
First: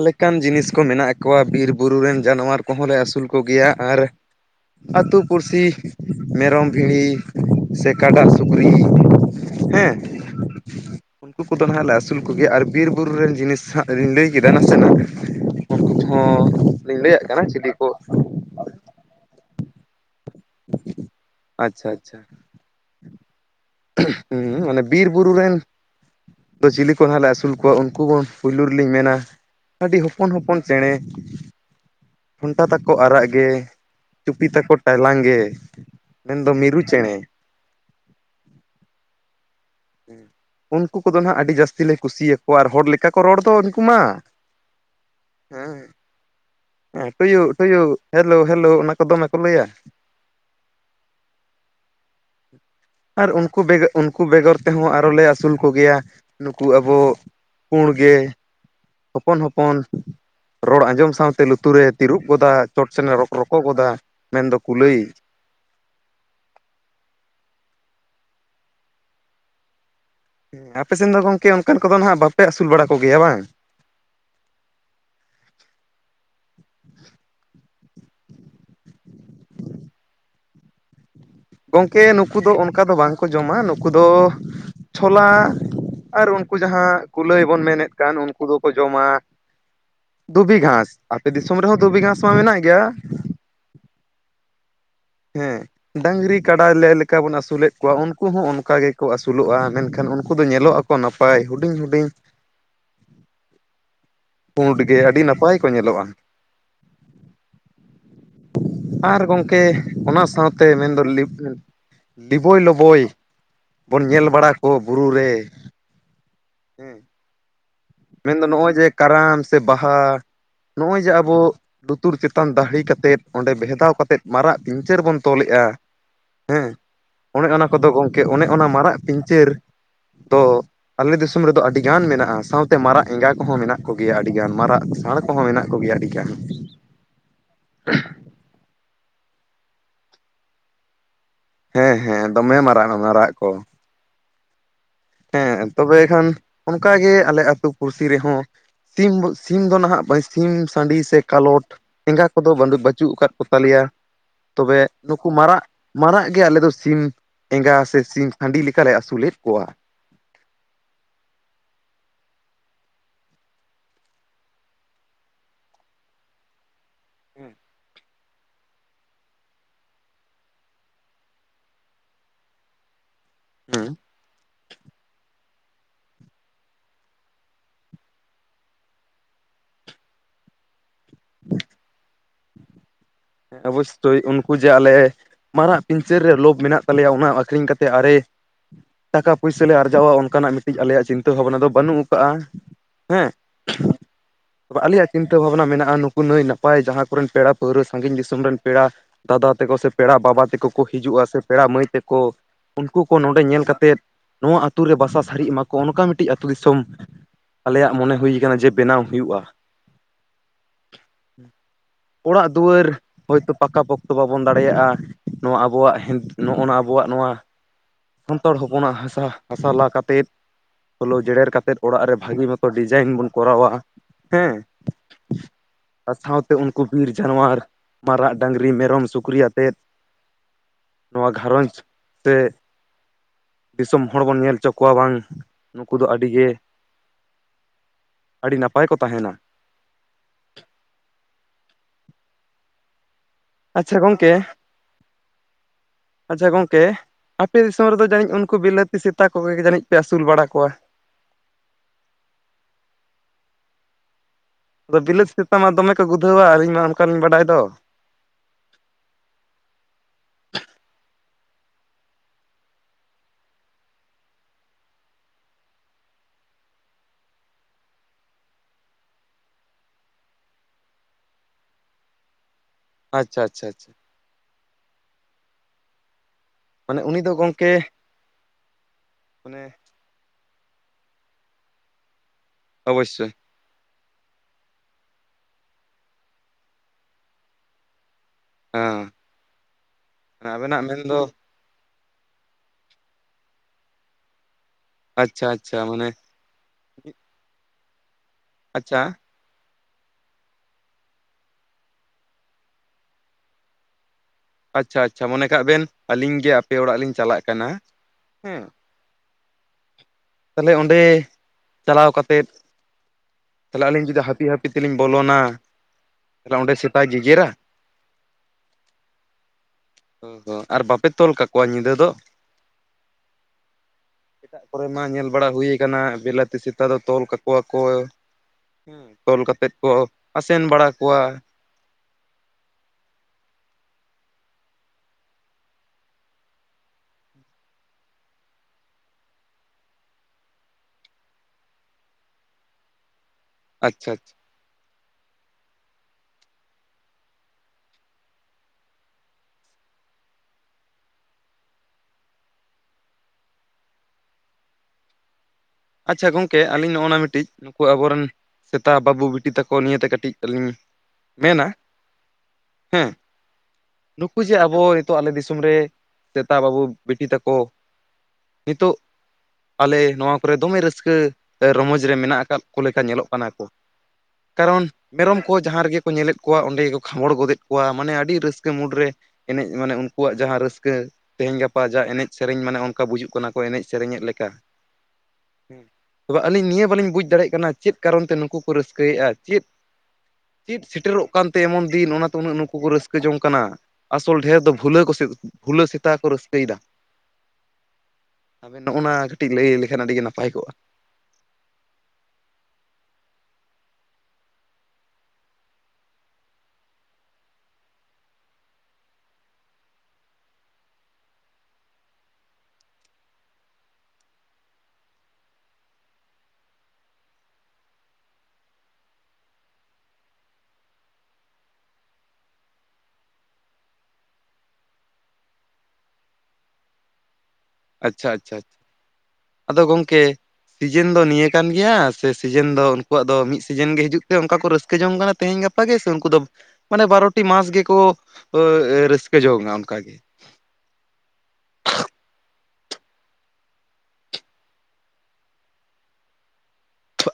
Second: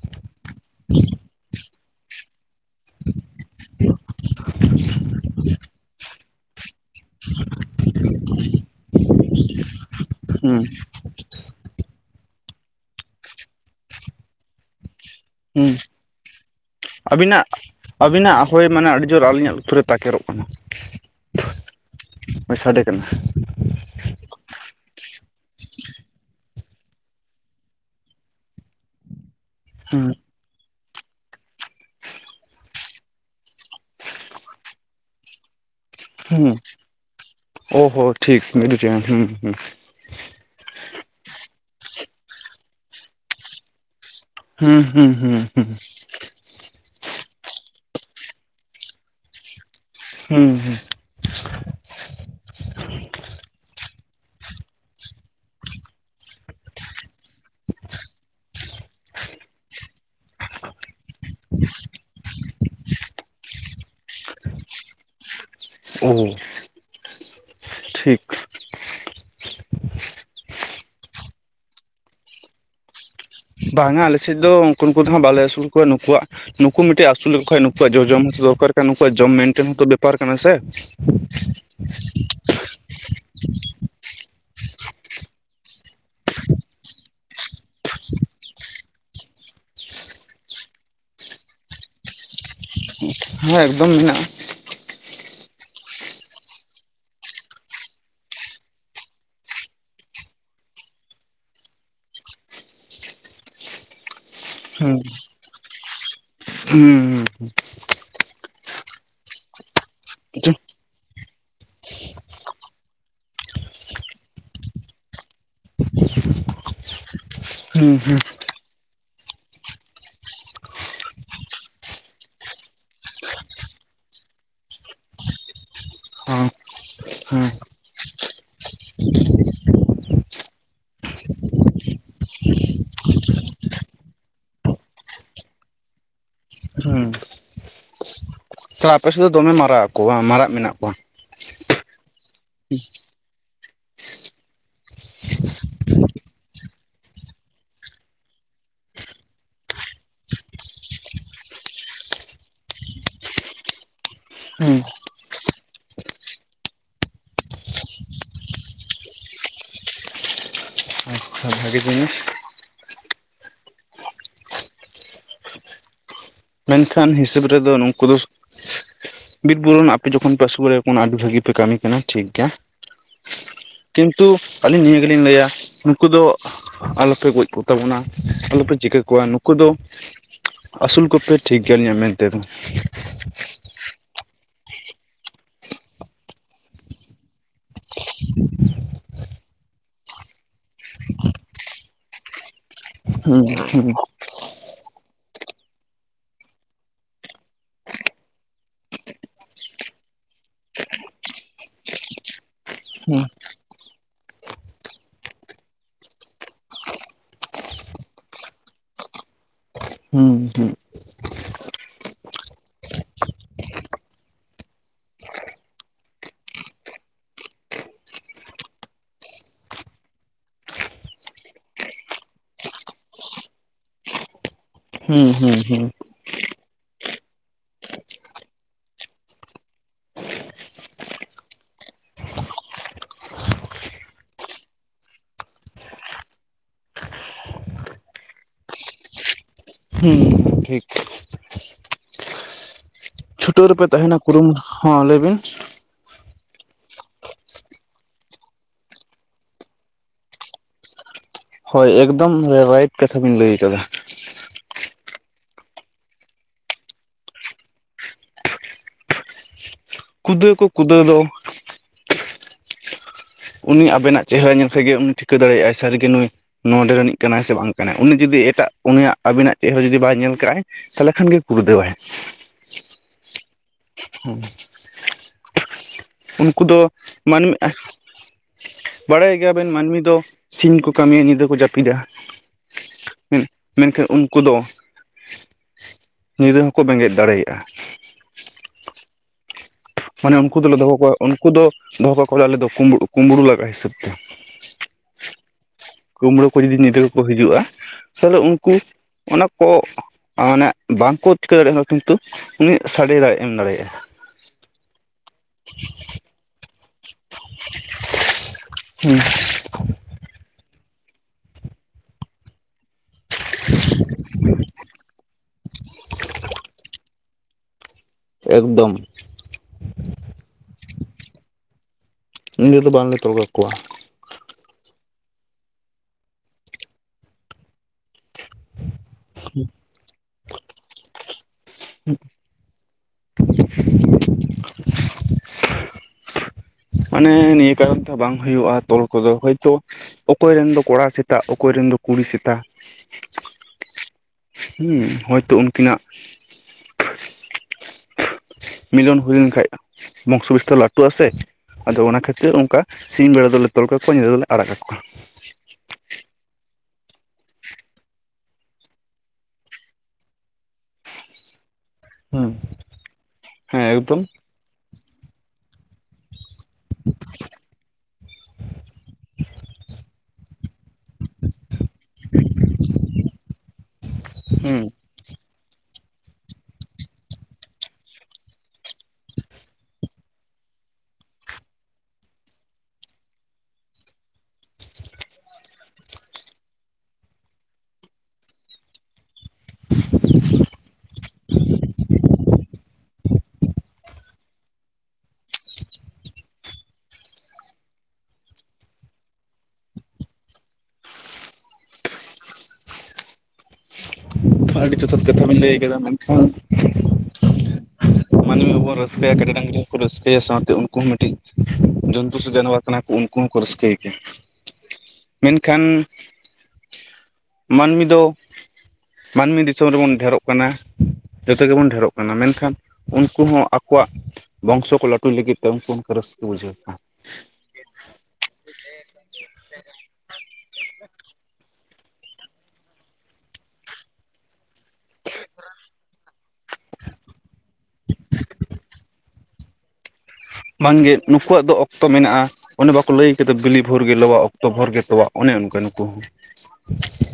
S1: ᱞᱮᱠᱟᱱ ᱡᱤᱱᱤᱥ ᱠᱚ ᱢᱮᱱᱟᱜ ᱠᱚᱣᱟ, ᱵᱤᱨ ᱵᱩᱨᱩ ᱨᱮᱱ ᱡᱟᱱᱣᱟᱨ ᱠᱚᱦᱚᱞᱮ ᱟᱹᱥᱩᱞ ᱠᱚᱜᱮᱭᱟ, ᱟᱨ ᱟᱛᱩ ᱯᱩᱥᱤ ᱢᱮᱨᱚᱢ, ᱵᱷᱤᱲᱤ, ᱥᱮ ᱠᱟᱰᱟ, ᱥᱩᱠᱨᱤ, ᱦᱮ ᱾
S2: ᱦᱩᱸ
S1: ᱡᱚᱛᱚ ᱱᱟᱦᱟᱜ ᱞᱮ ᱟᱹᱥᱩᱞ ᱠᱚᱜᱮᱭᱟ, ᱟᱨ ᱵᱤᱨ ᱵᱩᱨᱩ ᱨᱮᱱ ᱡᱤᱱᱤᱥ ᱦᱟᱜ ᱞᱤᱧ ᱞᱟᱹᱭ ᱠᱮᱫᱟ ᱱᱟᱥᱮᱱᱟᱜ,
S2: ᱦᱩᱸ
S1: ᱩᱱᱠᱩ ᱦᱚ ᱞᱤᱧ ᱞᱟᱹᱭᱟᱜ
S2: ᱟᱹᱵᱤᱱᱟᱜ
S1: ᱠᱟᱱᱟ ᱪᱤᱞᱤ ᱠᱚ,
S2: ᱟᱹᱵᱤᱱᱟᱜ ᱦᱳᱭ ᱢᱟᱱᱮ ᱟᱰᱤ ᱡᱳᱨ ᱟᱞᱤᱧᱟᱜ ᱞᱩᱛᱩᱨᱮ ᱛᱟᱠᱮᱨᱚᱜ ᱠᱟᱱᱟ,
S1: ᱟᱪᱪᱷᱟ
S2: ᱦᱳᱭ ᱥᱟᱰᱮ ᱠᱟᱱᱟ᱾
S1: ᱦᱩ ᱢᱟᱱᱮ ᱵᱤᱨ ᱵᱩᱨᱩ ᱨᱮᱱᱼᱼ ᱫᱚ ᱪᱤᱞᱤ ᱠᱚ ᱦᱟᱜ ᱞᱮ ᱟᱹᱥᱩᱞ ᱠᱚᱣᱟ ᱩᱱᱠᱩ ᱵᱚᱱ ᱯᱳᱭᱞᱳ ᱨᱮᱞᱤᱧ ᱢᱮᱱᱟ ᱟᱰᱤ
S2: ᱦᱩᱸ
S1: ᱦᱚᱯᱚᱱ ᱦᱚᱯᱚᱱ, ᱪᱮᱬᱮ, ᱴᱷᱚᱱᱴᱟ ᱛᱟᱠᱚ ᱟᱨᱟᱜ ᱜᱮ ᱪᱩᱯᱤ ᱛᱟᱠᱚ ᱴᱟᱭᱞᱟᱝ ᱜᱮ,
S2: ᱦᱩᱸ
S1: ᱢᱮᱱᱫᱚ ᱢᱤᱨᱩ ᱪᱮᱬᱮ
S2: ᱚᱦᱚ ᱴᱷᱤᱠ ᱢᱤᱨᱩ ᱪᱮᱲᱮ ᱦᱩᱸ ᱦᱩᱸ᱾
S1: ᱩᱱᱠᱩ ᱠᱚᱫᱚ ᱱᱷᱟᱜ ᱟᱰᱤ ᱡᱟᱹᱥᱛᱤ ᱞᱮ ᱠᱩᱥᱤ ᱭᱟᱠᱚᱣᱟ ᱟᱨ ᱦᱚᱲ ᱞᱮᱠᱟ ᱠᱚ ᱨᱚᱲ ᱫᱚ ᱩᱱᱠᱩ ᱢᱟ,
S2: ᱦᱩᱸ ᱦᱩᱸ ᱦᱩᱸ ᱦᱩᱸ᱾
S1: ᱦᱮᱸ ᱦᱩᱭᱩᱜ ᱠᱩᱭᱩᱜ ᱦᱮᱞᱳ ᱦᱮᱞᱳ ᱚᱱᱟ ᱠᱚ ᱫᱚᱢᱮ ᱠᱚ ᱞᱟᱹᱭᱟ,
S2: ᱦᱩᱸ ᱦᱩᱸ
S1: ᱟᱨ ᱩᱱᱠᱩ ᱵᱮᱜᱚ ᱩᱱᱠᱩ ᱵᱮᱜᱚᱨ ᱛᱮᱦᱚᱸ ᱟᱨᱦᱚᱞᱮ ᱟᱹᱥᱩᱞ ᱠᱚᱜᱮᱭᱟ ᱱᱩᱠᱩ ᱟᱵᱚ, ᱯᱩᱬ ᱜᱮ ᱦᱚᱯᱚᱱ ᱦᱚᱯᱚᱱ ᱨᱚᱲ ᱟᱸᱡᱚᱢ ᱥᱟᱶᱛᱮ, ᱞᱩᱛᱩᱨᱮ ᱛᱤᱨᱩᱵ ᱜᱚᱫᱟ ᱪᱚᱴ ᱥᱮᱱᱮ ᱨᱚᱜ ᱨᱚᱠᱚ ᱜᱚᱫᱟ ᱢᱮᱱᱫᱚ ᱠᱩᱞᱟᱹᱭ,
S2: ᱳ ᱴᱷᱤᱠ
S1: ᱦᱮ ᱟᱯᱮ ᱥᱮᱱ ᱫᱚ ᱜᱚᱝᱠᱮ ᱚᱱᱠᱟᱱ ᱠᱚᱫᱚ ᱦᱟᱜ ᱵᱟᱯᱮ ᱟᱹᱥᱩᱞ ᱵᱟᱲᱟ ᱠᱚᱜᱮᱭᱟ ᱵᱟᱝ,
S2: ᱵᱟᱝ-ᱟ ᱟᱞᱮ ᱥᱮᱫ ᱫᱚ ᱩᱱᱠᱩᱱ ᱠᱚᱫᱚ ᱵᱟᱞᱮ ᱟᱹᱥᱩᱞ ᱠᱚᱣᱟ ᱱᱩᱠᱩᱣᱟᱜ, ᱱᱩᱠᱩ ᱢᱤᱫᱴᱮᱡ ᱟᱹᱥᱩᱞ ᱞᱮᱠᱚ ᱠᱷᱟᱱ ᱱᱩᱠᱩ ᱡᱚ ᱡᱚᱢ ᱦᱚᱛᱚ ᱫᱚᱨᱠᱟᱨ ᱠᱟᱱᱟ ᱱᱩᱠᱩᱣᱟᱜ ᱡᱚᱢ ᱢᱮᱱᱴᱮᱱ ᱦᱚᱛᱚ ᱵᱮᱯᱟᱨ ᱠᱟᱱᱟ ᱥᱮ,
S1: [inaudible] ᱜᱚᱢᱠᱮ ᱱᱩᱠᱩ ᱫᱚ ᱚᱱᱠᱟ ᱫᱚ ᱵᱟᱝᱠᱚ ᱡᱚᱢᱟ ᱱᱩᱠᱩ ᱫᱚ ᱪᱷᱚᱞᱟ, ᱟᱨ ᱩᱱᱠᱩ ᱡᱟᱦᱟᱸ ᱠᱩᱞᱟᱹᱭ ᱵᱚᱱ ᱢᱮᱱᱮᱫ ᱠᱟᱱ ᱩᱱᱠᱩ ᱫᱚᱠᱚ ᱡᱚᱢᱟ ᱫᱷᱩᱵᱤ ᱜᱷᱟᱸᱥ ᱟᱯᱮ ᱫᱤᱥᱚᱢ ᱨᱮᱦᱚᱸ ᱫᱩᱵᱤ ᱜᱷᱟᱸᱥ ᱢᱟ ᱢᱮᱱᱟᱜ᱾ ᱜᱮᱭᱟ
S2: ᱦᱮᱸ ᱮᱠᱫᱚᱢ ᱢᱮᱱᱟᱜᱼᱟ
S1: ᱦᱮᱸ ᱰᱟᱹᱝᱨᱤ ᱠᱟᱰᱟ ᱞᱮᱭ ᱞᱮᱠᱟ ᱵᱚᱱ ᱟᱥᱩᱞ ᱮᱫ ᱠᱳᱭᱟ ᱩᱱᱠᱩ ᱦᱚᱸ ᱚᱱᱠᱟ ᱜᱮᱠᱚ ᱟᱹᱥᱩᱞᱚᱜᱼᱟ ᱢᱮᱱᱠᱷᱟᱱ ᱩᱱᱠᱩ ᱫᱚ ᱧᱮᱞᱚᱜᱼᱟ ᱠᱚ ᱱᱟᱯᱟᱭ ᱦᱩᱰᱤᱧ ᱦᱩᱰᱤᱧ, ᱯᱩᱸᱰ
S2: ᱦᱩᱸ
S1: ᱜᱮ ᱟᱰᱤ ᱱᱟᱯᱟᱭ ᱠᱚ ᱧᱮᱞᱚᱜᱼᱟ,
S2: ᱦᱩᱸ
S1: ᱟᱨ ᱜᱚᱝᱠᱮ ᱚᱱᱟ
S2: ᱦᱩᱸ
S1: ᱥᱟᱶᱛᱮ ᱢᱮᱱᱫᱚ ᱞᱤᱯ ᱞᱤᱵᱚᱭ ᱞᱚᱵᱚᱭ ᱵᱚᱱ ᱧᱮᱞ ᱵᱟᱲᱟ ᱠᱚ ᱵᱩᱨᱩ ᱨᱮ, ᱦᱮᱸ
S2: ᱦᱩᱸ ᱦᱩᱸ
S1: ᱢᱮᱱ ᱫᱚ ᱱᱚᱜᱼᱚᱭ ᱡᱮ ᱠᱟᱨᱟᱢ ᱥᱮ ᱵᱟᱦᱟ ᱱᱚᱜᱼᱚᱭ ᱡᱮ ᱟᱵᱚ, ᱞᱩᱛᱩᱨ ᱪᱮᱛᱟᱱ ᱫᱟᱹᱲᱦᱤ ᱠᱟᱛᱮᱫ ᱚᱱᱰᱮ ᱵᱷᱮᱫᱟᱣ ᱠᱟᱛᱮᱫ ᱢᱟᱨᱟᱜ ᱯᱤᱧᱪᱟᱹᱨ ᱵᱚᱱ ᱛᱚᱞᱮᱜᱼᱟ,
S2: ᱦᱚᱸ
S1: ᱦᱮᱸ
S2: ᱦᱩᱸ
S1: ᱚᱱᱮ ᱚᱱᱟ ᱠᱚᱫᱚ ᱜᱚᱢᱠᱮ ᱚᱱᱮ ᱚᱱᱟ ᱢᱟᱨᱟᱜ ᱯᱤᱧᱪᱟᱹᱨ ᱫᱚ ᱟᱞᱮ ᱫᱤᱥᱚᱢ ᱨᱮᱫᱚ ᱟᱹᱰᱤ ᱜᱟᱱ ᱢᱮᱱᱟᱜᱼᱟ ᱥᱟᱶ ᱛᱮ ᱢᱟᱨᱟᱜ ᱮᱸᱜᱟ ᱠᱚᱦᱚᱸ ᱢᱮᱱᱟᱜ ᱠᱚᱜᱮᱭᱟ ᱟᱰᱤᱜᱟᱱ, ᱢᱟᱨᱟᱜ ᱥᱟᱬ ᱠᱚᱦᱚ ᱢᱮᱱᱟᱜ ᱠᱚᱜᱮᱭᱟ ᱟᱰᱤᱜᱟᱱ
S2: ᱦᱩᱸ
S1: [unintelligible]
S2: ᱛᱟᱦ ᱟᱯᱮᱥᱮᱫ ᱫᱚᱢᱮ ᱢᱟᱨᱟᱜ ᱟᱠᱚᱣᱟ ᱢᱟᱨᱟᱜ ᱢᱮᱱᱟᱜ ᱠᱚᱣᱟ
S1: ᱦᱮᱸᱻ ᱦᱮᱸᱻ, ᱫᱚᱢᱮ ᱢᱟᱨᱟᱜ-ᱢᱟᱨᱟᱜ ᱠᱚ᱾ ᱦᱮᱸ ᱛᱚᱵᱮ ᱠᱷᱟᱱ ᱚᱱᱠᱟᱜᱮ ᱟᱞᱮ ᱟᱹᱛᱩ ᱯᱩᱲᱥᱤ ᱨᱮᱦᱚᱸ ᱛᱤᱢ ᱥᱤᱢ ᱫᱚ ᱱᱟᱦᱟᱸᱜ ᱵᱟᱭ ᱥᱤᱢ ᱥᱟᱺᱰᱤ ᱥᱮ ᱠᱟᱞᱚᱴ ᱮᱸᱜᱟ ᱠᱚᱫᱚ ᱵᱟᱰᱩᱜ, ᱯᱟᱹᱪᱩᱜ ᱟᱠᱟᱫ ᱠᱚ ᱛᱟᱞᱮᱭᱟ ᱛᱚᱵᱮ
S2: ᱦᱩᱸ
S1: ᱱᱩᱠᱩ ᱢᱟᱨᱟᱜ-ᱢᱟᱨᱟᱜ ᱜᱮ, ᱟᱞᱮ ᱫᱚ ᱥᱤᱢ ᱮᱸᱜᱟ ᱥᱮ ᱥᱤᱢ ᱥᱟᱺᱰᱤ ᱞᱮᱠᱟᱞᱮ ᱟᱹᱥᱩᱞᱮᱫ ᱠᱚᱣᱟ᱾
S2: [unintelligible] ᱢᱮᱱᱠᱷᱟᱱ ᱦᱤᱥᱟᱹᱵᱽ ᱨᱮᱫᱚ ᱱᱩᱝᱠᱩ ᱫᱚ,
S1: [inaudible]
S2: ᱵᱤᱨ ᱵᱩᱨ ᱨᱮᱱᱟᱜ ᱟᱯᱮ ᱡᱚᱠᱷᱚᱱ [unintelligible] ᱟᱹᱰᱤ ᱵᱷᱟᱹᱜᱤ ᱯᱮ ᱠᱟᱹᱢᱤ ᱠᱟᱱᱟ ᱴᱷᱤᱠ ᱜᱮᱭᱟ᱾
S1: ᱦᱮᱸ
S2: ᱠᱤᱱᱛᱩ ᱟᱹᱞᱤᱧ ᱱᱤᱭᱟᱹ ᱜᱮᱞᱤᱧ ᱞᱟᱹᱭᱟ ᱱᱩᱠᱩ ᱫᱚ ᱟᱞᱚᱯᱮ ᱜᱚᱡ ᱠᱚ ᱛᱟᱵᱚᱱᱟ, ᱟᱞᱚᱯᱮ ᱪᱤᱠᱟᱹ ᱠᱚᱣᱟ ᱱᱩᱠᱩ ᱫᱚ ᱟᱹᱥᱩᱞ ᱠᱚᱯᱮ ᱴᱷᱤᱠ ᱜᱮᱭᱟ ᱟᱞᱤᱧᱟᱹᱜ ᱢᱮᱱᱛᱮ ᱫᱚ᱾
S1: ᱟᱵᱚᱭ ᱥᱤᱠᱟᱹᱣᱮᱫ ᱵᱚᱱ ᱩᱱᱠᱩ ᱡᱮ ᱟᱞᱮ ᱢᱟᱨᱟᱜ ᱯᱤᱧᱪᱟᱹᱨ ᱨᱮ ᱞᱳᱵᱷ ᱢᱮᱱᱟᱜ ᱛᱟᱞᱮᱭᱟ ᱚᱱᱟ ᱟᱠᱷᱨᱤᱧ ᱠᱟ ᱛᱮ ᱟᱨᱮ ᱴᱟᱠᱟ ᱯᱩᱭᱥᱟᱹ ᱞᱮ ᱟᱨᱡᱟᱣᱟ ᱚᱱᱠᱟᱱᱟᱜ ᱢᱤᱫᱴᱤᱡ ᱟᱞᱮᱭᱟᱜ ᱪᱤᱱᱛᱟᱹ ᱵᱷᱟᱵᱱᱟ ᱫᱚ ᱵᱟᱹᱱᱩᱜ ᱠᱟᱜ-ᱟ᱾ ᱦᱮᱸ
S2: ᱦᱩᱸ ᱦᱩᱸ
S1: ᱟᱞᱮᱭᱟᱜ ᱪᱤᱱᱛᱟᱹ ᱵᱷᱟᱵᱽᱱᱟ ᱢᱮᱱᱟᱜ-ᱟ ᱱᱩᱠᱩ ᱱᱟᱹᱭ ᱱᱟᱯᱟᱭ ᱡᱟᱦᱟᱸ ᱠᱚᱨᱮᱱ ᱯᱮᱲᱟ ᱯᱟᱹᱣᱨᱟᱹ ᱥᱟᱺᱜᱤᱧ ᱫᱤᱥᱚᱢ ᱨᱮᱱ ᱯᱮᱲᱟ ᱫᱟᱫᱟ ᱛᱮᱠᱚ ᱥᱮ ᱯᱮᱲᱟ ᱵᱟᱵᱟ ᱛᱮᱠᱚ ᱠᱚ ᱦᱤᱡᱩᱜ-ᱟ ᱥᱮ ᱯᱮᱲᱟ ᱢᱟᱹᱭ ᱛᱮᱠᱚ, ᱩᱱᱠᱩ ᱠᱚ ᱱᱚᱰᱮ ᱧᱮᱞ ᱠᱟᱛᱮᱫ ᱱᱚᱣᱟ ᱟᱛᱳ ᱨᱮ ᱵᱟᱥᱟ ᱥᱟᱹᱨᱤᱜ ᱢᱟᱠᱚ ᱚᱝᱠᱟ ᱢᱤᱫᱴᱤᱡ ᱟᱹᱛᱩ ᱫᱤᱥᱚᱢ ᱟᱞᱮᱭᱟᱜ ᱢᱚᱱᱮ ᱦᱩᱭ ᱠᱟᱱᱟ ᱡᱮ ᱵᱮᱱᱟᱣ ᱦᱩᱭᱩᱜ-ᱟ᱾
S2: ᱦᱩᱸ ᱦᱩᱸᱜ
S1: ᱚᱲᱟᱜ ᱫᱩᱣᱟᱹᱨ ᱦᱳᱭᱛᱳ ᱯᱟᱠᱟ ᱯᱚᱠᱛᱚ ᱵᱟᱵᱚᱱ ᱫᱟᱲᱮᱭᱟᱜ-ᱟ᱾ ᱱᱚᱣᱟ ᱟᱵᱚᱣᱟᱜᱫ ᱱᱚᱜ-ᱚ ᱱᱟ ᱟᱵᱚᱣᱟᱜ ᱱᱚᱣᱟ᱾ ᱥᱟᱱᱛᱟᱲ ᱦᱚᱯᱚᱱᱟᱜ ᱦᱟᱥᱟ ᱦᱟᱥᱟ ᱞᱟ ᱠᱟᱛᱮᱫ᱾ ᱯᱷᱩᱞᱳᱣ ᱡᱮᱨᱮᱲ ᱠᱟᱛᱮᱫ ᱚᱲᱟᱜ ᱨᱮ ᱵᱷᱟᱹᱜᱤ ᱢᱚᱛᱚ ᱰᱤᱡᱟᱭᱤᱱ ᱵᱚᱱ ᱠᱚᱨᱟᱣᱟ ᱦᱮᱸ᱾
S2: ᱦᱩᱸ ᱦᱩᱸ ᱦᱩᱸ
S1: ᱥᱟᱟᱶᱛᱮ ᱩᱱᱠᱩ ᱵᱤᱨ ᱡᱟᱱᱣᱟᱨ ᱢᱟᱨᱟᱜ, ᱰᱟᱹᱟᱝᱨᱤ, ᱢᱮᱨᱚᱢ, ᱥᱩᱠᱨᱤ, ᱭᱟᱛᱮᱫ ᱱᱚᱣᱟ ᱜᱷᱟᱨᱚᱸᱡᱽ ᱛᱮ ᱫᱤᱥᱚᱢ ᱦᱚᱲ ᱵᱚᱱ ᱧᱮᱞ ᱦᱚᱪᱚ ᱠᱚᱣᱟ ᱵᱟᱝ ᱱᱩᱠᱩ ᱫᱚ ᱟᱹᱰᱤ ᱜᱮ ᱟᱹᱰᱤ ᱱᱟᱯᱟᱭ ᱠᱚ ᱛᱟᱦᱮᱱᱟ᱾
S2: ᱦᱩᱸ ᱴᱷᱤᱠ᱾ ᱪᱷᱩᱴᱟᱹᱣ ᱨᱮᱯᱮ
S1: ᱟᱪᱪᱷᱟ
S2: ᱛᱟᱦᱮᱱᱟ
S1: ᱜᱚᱝᱠᱮ
S2: ᱠᱩᱨᱩᱢᱩᱴᱩ ᱦᱚᱸ ᱞᱟᱹᱭ ᱵᱤᱱ᱾
S1: ᱟᱪᱪᱷᱟ ᱜᱚᱝᱠᱮ, ᱟᱯᱮ ᱫᱤᱥᱚᱢ ᱨᱮᱫᱚ ᱡᱟᱹᱱᱤᱡ ᱩᱱᱠᱩ ᱵᱤᱞᱟᱹᱛᱤ ᱥᱮᱛᱟ ᱠᱚᱜᱮ ᱡᱟᱹᱱᱤᱡ ᱯᱮ ᱟᱹᱥᱩᱞ ᱵᱟᱲᱟ ᱠᱚᱣᱟ?
S2: ᱦᱚᱭ ᱮᱠᱫᱚᱢ ᱨᱟᱭᱤᱴ ᱠᱟᱛᱷᱟ ᱵᱤᱱ ᱞᱟᱹᱭ ᱠᱟᱫᱟ᱾
S1: ᱵᱤᱞᱟᱹᱛ ᱥᱮᱛᱟ ᱢᱟ ᱫᱚᱢᱮ ᱠᱚ ᱠᱩᱫᱟᱹᱣᱟ ᱟᱹᱞᱤᱧ ᱢᱟ ᱚᱱᱠᱟᱞᱤᱧ ᱵᱟᱰᱟᱭ ᱫᱚ᱾
S2: ᱠᱩᱫᱟᱹ ᱠᱚ ᱠᱩᱫᱟᱹᱣ ᱫᱚ, ᱩᱱᱤ ᱟᱵᱮᱱᱟᱜ ᱪᱮᱦᱨᱟ ᱧᱮᱞ ᱛᱮᱜᱮ ᱩᱱᱤ ᱴᱷᱤᱠᱟᱹ ᱫᱟᱲᱮᱭᱟᱜ-ᱟᱭ ᱥᱟᱹᱨᱤ ᱜᱮ ᱱᱩᱭ ᱱᱚᱰᱮ ᱨᱤᱱᱤᱡ ᱠᱟᱱᱟᱭ ᱥᱮ ᱵᱟᱝ ᱠᱟᱱᱟᱭ ᱩᱱᱤ ᱡᱩᱫᱤ ᱮᱴᱟᱜ ᱩᱱᱤᱭᱟᱜ ᱟᱵᱤᱱᱟᱜ ᱪᱮᱦᱨᱟ ᱡᱩᱫᱤ ᱵᱟᱭ ᱧᱮᱞ ᱠᱟᱜ-ᱟᱭ, ᱛᱦᱟᱞᱮ ᱠᱷᱟᱱ ᱜᱮ ᱠᱩᱲᱫᱟᱹᱣᱟᱭ᱾
S1: [inaudible] ᱟᱪᱪᱷᱟ ᱟᱪᱷᱟ ᱟᱪᱷᱟ
S2: ᱩᱱᱠᱩ ᱫᱚ
S1: ᱢᱟᱱᱮ ᱩᱱᱤ ᱫᱚ
S2: ᱢᱟᱹᱱᱢᱤ
S1: ᱜᱚᱝᱠᱮ
S2: ᱵᱟᱲᱟᱭ ᱜᱮᱭᱟ
S1: ᱢᱟᱱᱮ
S2: ᱵᱮᱱ ᱢᱟᱹᱱᱢᱤ ᱫᱚ ᱥᱤᱧ ᱠᱚ ᱠᱟᱹᱢᱤᱭᱟ ᱧᱤᱫᱟᱹ ᱠᱚ ᱡᱟᱹᱯᱤᱫᱟ,
S1: ᱚᱵᱚᱥᱥᱚᱭ
S2: ᱢᱮ ᱢᱮᱱᱠᱷᱟᱱ ᱩᱱᱠᱩ ᱫᱚ ᱧᱤᱫᱟᱹ ᱦᱚᱸᱠᱚ ᱵᱮᱸᱜᱮᱫ ᱫᱟᱲᱮᱭᱟᱜ-ᱟ᱾
S1: ᱟᱸᱻ
S2: ᱢᱟᱱᱮ ᱩᱱᱠᱩ ᱫᱚᱞᱮ ᱫᱚᱦᱚ ᱠᱚᱣᱟ ᱩᱱᱠᱩ ᱫᱚ ᱫᱚᱦᱚ ᱠᱚᱞᱟ ᱞᱮ ᱫᱚ ᱠᱩᱵ ᱠᱩᱢᱲᱩ ᱞᱟᱜᱟ ᱦᱤᱥᱟᱹᱵ ᱛᱮ᱾
S1: ᱟᱪᱪᱷᱟ ᱟᱪᱪᱷᱟ ᱢᱟᱱᱮ
S2: ᱠᱩᱢᱲᱩ ᱠᱚ ᱡᱩᱫᱤ ᱧᱤᱫᱟᱹᱠᱚ ᱦᱤᱡᱩᱜ-ᱟ ᱛᱟᱞᱦᱮ ᱩᱝᱠᱩ
S1: ᱟᱪᱪᱷᱟ
S2: ᱚᱱᱟ ᱠᱚ ᱟᱱᱮ ᱵᱟᱝᱠᱚ ᱪᱤᱠᱟᱹ ᱫᱟᱲᱮᱭᱟᱜᱼᱟ ᱠᱤᱱᱛᱩ ᱩᱱᱤ ᱥᱟᱰᱮ ᱫᱟᱲᱮ ᱮᱢ ᱫᱟᱲᱮᱭᱟᱜᱼᱟ᱾
S1: ᱟᱪᱪᱷᱟ ᱟᱪᱪᱷᱟ ᱢᱚᱱᱮ ᱠᱟᱜ ᱵᱮᱱ ᱟᱞᱤᱧ ᱜᱮ ᱟᱯᱮ ᱚᱲᱟᱜ ᱞᱤᱧ ᱪᱟᱞᱟᱜ ᱠᱟᱱᱟ ᱦᱮᱸ,
S2: ᱦᱩᱸ
S1: ᱛᱟᱦᱞᱮ ᱚᱸᱰᱮ ᱪᱟᱞᱟᱣ ᱠᱟᱛᱮᱫ, ᱛᱟᱦᱚᱞᱮ ᱟᱹᱞᱤᱧ ᱡᱩᱫᱤ ᱦᱟᱹᱯᱤ ᱦᱯᱤ ᱛᱮᱞᱤᱧ ᱵᱚᱞᱚᱱᱟ, ᱛᱟᱦᱞᱮ ᱚᱸᱰᱮ ᱥᱮᱛᱟᱭ ᱜᱮᱜᱮᱨᱟ?
S2: ᱮᱠᱫᱚᱢ
S1: ᱚ ᱦᱚ ᱟᱨ ᱵᱟᱯᱮ ᱛᱚᱞ ᱠᱟᱠᱚᱣᱟ ᱧᱤᱸᱫᱟᱹ ᱫᱚ?
S2: ᱧᱤᱫᱟᱹ ᱫᱚ ᱵᱟᱝᱞᱮ ᱛᱚᱞ ᱠᱟᱠᱚᱣᱟ᱾
S1: ᱮᱴᱟᱜ ᱠᱚᱨᱮ ᱢᱟ ᱧᱮᱞ ᱵᱟᱲᱟ ᱦᱩᱭᱩ ᱠᱟᱱᱟ ᱵᱤᱞᱟᱟᱹᱛᱤ ᱥᱮᱛᱟ ᱫᱚ ᱛᱚᱞ ᱠᱟᱠᱚᱣᱟ ᱠᱚ᱾ ᱦᱮᱸ ᱛᱚᱞ ᱠᱟᱛᱮᱜ ᱠᱚ ᱟᱥᱮᱱ ᱵᱟᱲᱟ ᱠᱚᱣᱟ᱾
S2: [inaudible] ᱢᱟᱱᱮ ᱱᱤᱭᱟᱹ ᱠᱟᱨᱚᱱ ᱛᱮ ᱵᱟᱝ ᱦᱩᱭᱩᱜᱼᱟ ᱛᱚᱞ ᱠᱚᱫᱚ ᱦᱚᱭᱛᱚ ᱚᱠᱚᱭ ᱨᱮᱱ ᱫᱚ ᱠᱚᱲᱟ ᱥᱮᱛᱟ ᱚᱠᱚᱭ ᱨᱮᱱ ᱫᱚ ᱠᱩᱲᱤ ᱥᱮᱛᱟ᱾
S1: ᱟᱪᱪᱷᱟ ᱟᱪᱪᱷᱟ
S2: ᱦᱩᱸ ᱦᱚᱭᱛᱚ ᱩᱱᱠᱤᱱᱟᱜ ᱢᱤᱞᱚᱱ ᱦᱩᱭ ᱞᱮᱱᱠᱟᱡ ᱵᱚᱝᱥᱚ ᱵᱤᱥᱛᱟᱨ ᱞᱟᱹᱴᱩᱜᱼᱟ ᱥᱮ᱾ ᱟᱫᱚ ᱚᱱᱟ ᱠᱷᱟᱹᱛᱤᱨ ᱚᱝᱠᱟ ᱥᱤᱧ ᱵᱮᱲᱟ ᱫᱚᱞᱮ ᱛᱚᱞ ᱠᱟᱠᱚᱣᱟ ᱧᱤᱫᱟᱹ ᱫᱚᱞᱮ ᱟᱲᱟᱜ ᱠᱟᱠᱚᱣᱟ᱾
S1: ᱟᱪᱪᱷᱟ ᱜᱚᱝᱠᱮ ᱟᱹᱞᱤᱧ ᱱᱚᱜᱼᱚᱱᱟ ᱢᱤᱴᱤᱡ ᱱᱩᱠᱩ ᱟᱵᱚᱨᱮᱱ ᱥᱮᱛᱟ ᱵᱟᱹᱵᱩ ᱵᱤᱴᱤ ᱛᱟᱠᱚ ᱱᱤᱭᱟᱹᱛᱮ ᱠᱟᱹᱴᱤᱡ ᱟᱹᱞᱤᱧ ᱢᱮᱱᱟ ᱦᱮᱸ
S2: ᱦᱮᱸ ᱮᱠᱫᱚᱢ
S1: ᱱᱩᱠᱩ ᱡᱮ ᱟᱵᱚ ᱱᱤᱛᱚᱜ ᱟᱞᱮ ᱫᱤᱥᱚᱢ ᱨᱮ ᱥᱮᱛᱟ ᱵᱟᱹᱵᱩ ᱵᱤᱴᱤ ᱛᱟᱠᱚ ᱱᱤᱛᱚᱜ ᱟᱞᱮ ᱱᱚᱣᱟ ᱠᱚᱨᱮ ᱫᱚᱢᱮ ᱨᱟᱹᱥᱠᱟᱹ ᱨᱚᱢᱚᱡᱽ ᱨᱮ ᱢᱮᱱᱟᱜ ᱟᱠᱹᱟᱫ ᱠᱚ ᱞᱮᱠᱟ ᱧᱮᱞᱚᱜ ᱠᱟᱱᱟ ᱠᱚ ᱠᱟᱨᱚᱱ
S2: ᱦᱩᱸ
S1: ᱢᱮᱨᱚᱢ ᱠᱚ ᱡᱟᱦᱟᱸ ᱨᱮᱜᱮ ᱠᱚ ᱧᱮᱞᱮᱫ ᱠᱚᱣᱟ ᱚᱸᱰᱮ ᱜᱮᱠᱚ ᱠᱷᱟᱸᱜᱳᱲ ᱜᱚᱫᱮᱜ ᱠᱚᱣᱟ ᱢᱟᱱᱮ ᱟᱹᱰᱤ ᱨᱟᱹᱥᱠᱟᱹ ᱢᱩᱰ ᱨᱮ ᱮᱱᱮᱡ ᱢᱟᱱᱮ ᱩᱱᱠᱩᱣᱟᱜ ᱡᱟᱦᱟᱸ ᱨᱟᱹᱥᱠᱟᱹ ᱛᱮᱦᱮᱧ ᱜᱟᱯᱟ ᱡᱟ ᱮᱱᱮᱡ ᱥᱮᱨᱮᱧ ᱢᱟᱱᱮ ᱚᱱᱠᱟ ᱵᱩᱡᱩᱜ ᱠᱟᱱᱟ ᱠᱚ ᱮᱱᱮᱡ ᱥᱮᱨᱮᱧᱮᱫ ᱞᱮᱠᱟ᱾ ᱦᱮᱸ ᱛᱚᱵ ᱟᱹᱞᱤᱧ ᱱᱤᱭᱟᱹ ᱵᱟᱟᱹᱞᱤᱧ ᱵᱩᱡ ᱫᱟᱲᱮᱭᱟᱜ ᱠᱟᱱᱟ ᱪᱮᱫ ᱠᱟᱨᱚᱱ ᱛᱮ ᱱᱩᱠᱩ ᱠᱚ ᱨᱟᱹᱥᱠᱟᱹᱭᱮᱜᱼᱟ ᱪᱮᱫ? ᱪᱮᱫ ᱥᱮᱴᱮᱨᱚᱜ ᱠᱟᱱᱛᱮ ᱮᱢᱚᱱ ᱫᱤᱱ ᱚᱱᱟᱛᱮ ᱩᱱᱟᱹᱜ ᱱᱩᱠᱩ ᱠᱚ ᱨᱟᱹᱥᱠᱟᱹ ᱡᱚᱝ ᱠᱟᱱᱟ? ᱟᱥᱚᱞ ᱰᱷᱮᱨ ᱫᱚ ᱵᱷᱩᱞᱟᱹ ᱠᱚ ᱵᱷᱩᱞᱟᱹ ᱥᱮᱛᱟ ᱠᱚ ᱨᱟᱹᱥᱠᱟᱹᱭᱮᱫᱟ᱾ ᱲᱵᱮᱱ ᱱᱚᱜᱼᱚᱱᱟ ᱠᱟᱹᱴᱤᱡ ᱞᱟᱹᱭ ᱞᱮᱠᱷᱟᱱ ᱟᱹᱰᱤᱜᱮ ᱱᱟᱯᱟᱭ ᱠᱚᱜᱼᱟ᱾
S2: ᱟᱹᱰᱤ ᱡᱚᱛᱷᱟᱛ ᱠᱟᱛᱷᱟ ᱵᱮᱱ ᱞᱟᱹᱭ ᱠᱟᱫᱟ ᱢᱮᱱᱠᱷᱟᱱ
S1: [inaudible]
S2: ᱢᱟᱹᱱᱢᱤ ᱵᱚᱱ ᱨᱟᱹᱥᱠᱟᱹᱭᱟ ᱠᱟᱰᱟ ᱰᱟᱹᱝᱨᱤ ᱦᱚᱸᱠᱚ ᱨᱟᱹᱥᱠᱟᱹᱭᱟ ᱥᱟᱶᱛᱮ ᱩᱱᱠᱩ ᱦᱚᱸ ᱢᱤᱫᱴᱤᱡ ᱡᱚᱱᱛᱩ ᱥᱮ ᱡᱟᱱᱣᱟᱨ ᱠᱟᱱᱟ ᱠᱚ ᱩᱝᱠᱩ ᱦᱚᱸᱠᱚ ᱨᱟᱹᱥᱠᱟᱹᱭ ᱜᱤᱭᱟ᱾
S1: [inaudible]
S2: ᱢᱮᱱᱠᱷᱟᱱ ᱢᱟᱹᱱᱢᱤ ᱫᱚ ᱢᱟᱹᱱᱢᱤ ᱫᱤ ᱥᱚᱢ ᱨᱮᱵᱚᱱ ᱰᱷᱮᱨᱚᱜ ᱠᱟᱱᱟ ᱡᱚᱛᱚ ᱜᱮᱵᱚᱱ ᱰᱷᱮᱨᱚᱜ ᱠᱟᱱᱟ ᱢᱮᱱᱠᱷᱟᱱ ᱩᱱᱠᱩ ᱦᱚᱸ ᱟᱠᱚᱣᱟᱜ ᱵᱚᱝᱥᱚ ᱠᱚ ᱞᱟᱹᱴᱩᱭ ᱞᱟᱹᱜᱤᱫ ᱛᱮ ᱩᱱᱠᱩ ᱦᱚᱠᱚ ᱨᱟᱹᱥᱠᱟᱹ ᱵᱩᱡᱷᱟᱹᱣ ᱠᱟᱱᱟ᱾
S1: ᱟᱪᱪᱷᱟ ᱟᱪᱪᱷᱟ ᱟᱪ ᱟᱫᱚ ᱜᱚᱝᱠᱮ ᱥᱤᱡᱮᱱ ᱫᱚ ᱱᱤᱭᱟ ᱠᱟᱱ ᱜᱤᱭᱟ ᱥᱮ ᱥᱤᱡᱮᱱ ᱫᱚ ᱩᱱᱠᱩ ᱣᱟᱜ ᱫᱚ ᱢᱤᱫ ᱥᱤᱡᱮᱱ ᱜᱮ ᱦᱤᱡᱩᱜ ᱛᱮ ᱚᱱᱠᱟ ᱠᱚ ᱨᱟᱹᱥᱠᱟᱹ ᱡᱚᱝ ᱠᱟᱱᱟ ᱛᱮᱦᱤᱧ ᱜᱟᱯᱟ? ᱚᱱᱠᱟ ᱜᱮ ᱥᱮ ᱩᱱᱠᱩ ᱫᱚ ᱢᱟᱱᱮ ᱵᱟᱨᱚᱴᱤ ᱢᱟᱥ ᱜᱮᱠᱚ ᱨᱟᱹᱥᱠᱟᱹ ᱡᱚᱝᱼᱟ ᱚᱱᱠᱟᱜ ᱜᱮ?
S2: ᱵᱟᱝᱜᱮ ᱱᱩᱠᱩᱣᱟᱜ ᱫᱚ ᱚᱠᱛᱚ ᱢᱮᱱᱟᱜᱼᱟ᱾ ᱚᱱᱮ ᱵᱟᱠᱚ ᱞᱟᱹᱭ ᱠᱟ ᱵᱤᱞᱤ ᱵᱷᱳᱨ ᱜᱮ ᱞᱚᱣᱟ ᱚᱠᱛᱚ ᱵᱷᱳᱨ ᱜᱮ ᱛᱚᱣᱟ ᱚᱱᱮ ᱚᱱᱠᱟ ᱱᱩᱠᱩ ᱦᱚᱸ᱾